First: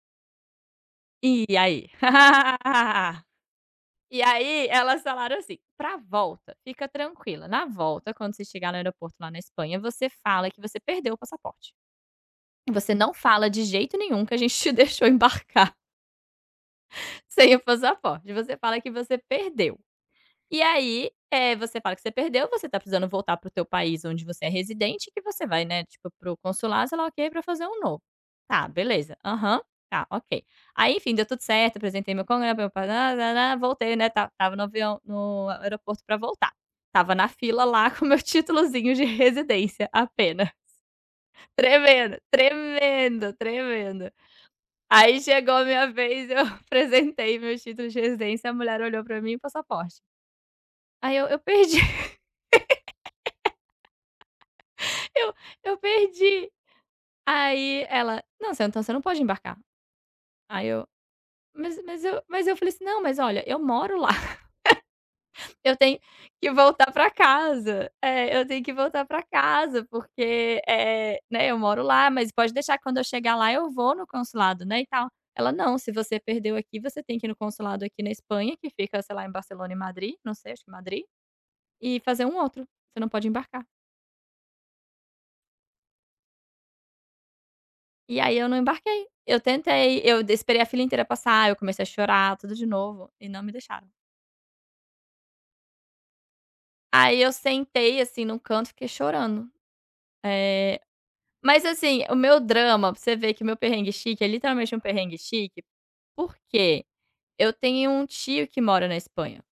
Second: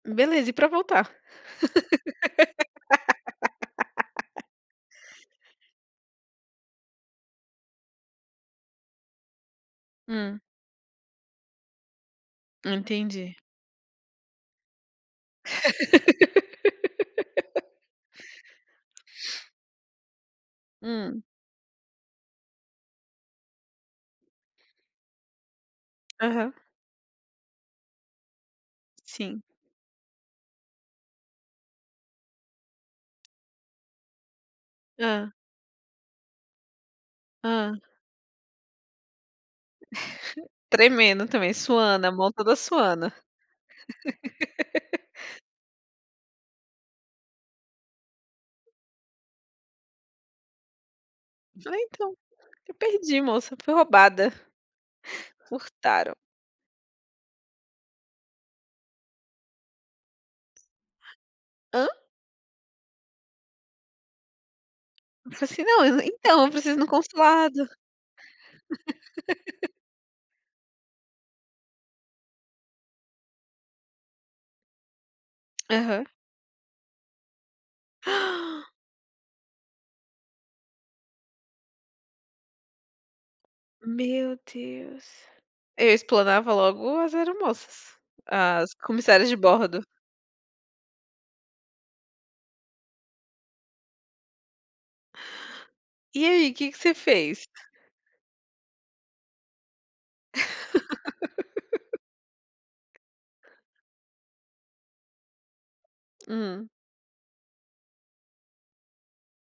Beleza, e pra voltar? E aí? E aí elas falaram assim: "Pra volta fica tranquila, na volta quando você chegar no aeroporto lá na Espanha você Hum. fala que você perdeu o passaporte. Você não Entendi. fala de jeito nenhum que a gente te deixou embarcar" "sem o passaporte, você fala que você perdeu. E aí, Hum. eh, você fala que você perdeu, você tá precisando voltar para o teu país onde você é residente e que você vai, né, tipo, para o para o Aham. consulado, sei lá o que, pra fazer um novo". Tá, beleza, Sim. aham, tá ok. Aí, enfim, deu tudo certo, apresentei meu [unintelligible] voltei, né, tal, estava no avião Hã. no aeroporto pra voltar. Estava na fila Hã. lá com o meu títulozinho de residência apenas. Tremendo também, suando, a Tremendo, mão toda suando. tremendo, tremendo. Aí chegou a minha vez, eu apresentei meu título de residência, a mulher olhou pra mim: "O passaporte?" Aí eu: "Eu perdi". Falei: "Então, eu perdi moça, fui roubada, Eu: "Eu furtaram". perdi". Aí ela: "Não, você então você não pode embarcar". Aí eu mas Hã? mas eu mas eu falei assim: "Não, mas olha, eu moro lá. Eu falei assim: Eu tenho "Não, então que eu preciso ir no voltar pra consulado". casa é, eu tenho que voltar pra casa, porque, eh, né, eu moro lá. Mas pode deixar que quando eu chegar lá eu vou no consulado, né, e tal". Ela: "Não, se Aham. você perdeu aqui você tem que ir no consulado aqui na Espanha, que fica, sei lá, em Barcelona e Madrid, não sei, acho que Madrid, e fazer um outro. Você não pode embarcar". Meu Deus! Eu explanava logo as aeromoças, E aí eu não as embarquei. comissárias de Eu bordo. tentei, eu d esperei a fila inteira passar, eu comecei a chorar tudo de novo e não me deixaram. E aí, que que você Aí eu fez? sentei, assim, num canto e fiquei chorando. Eh, mas, assim, o meu drama você vê que meu perrengue chique é literalmente um perrengue chique, Hum. porque eu tenho um tio que mora na Espanha.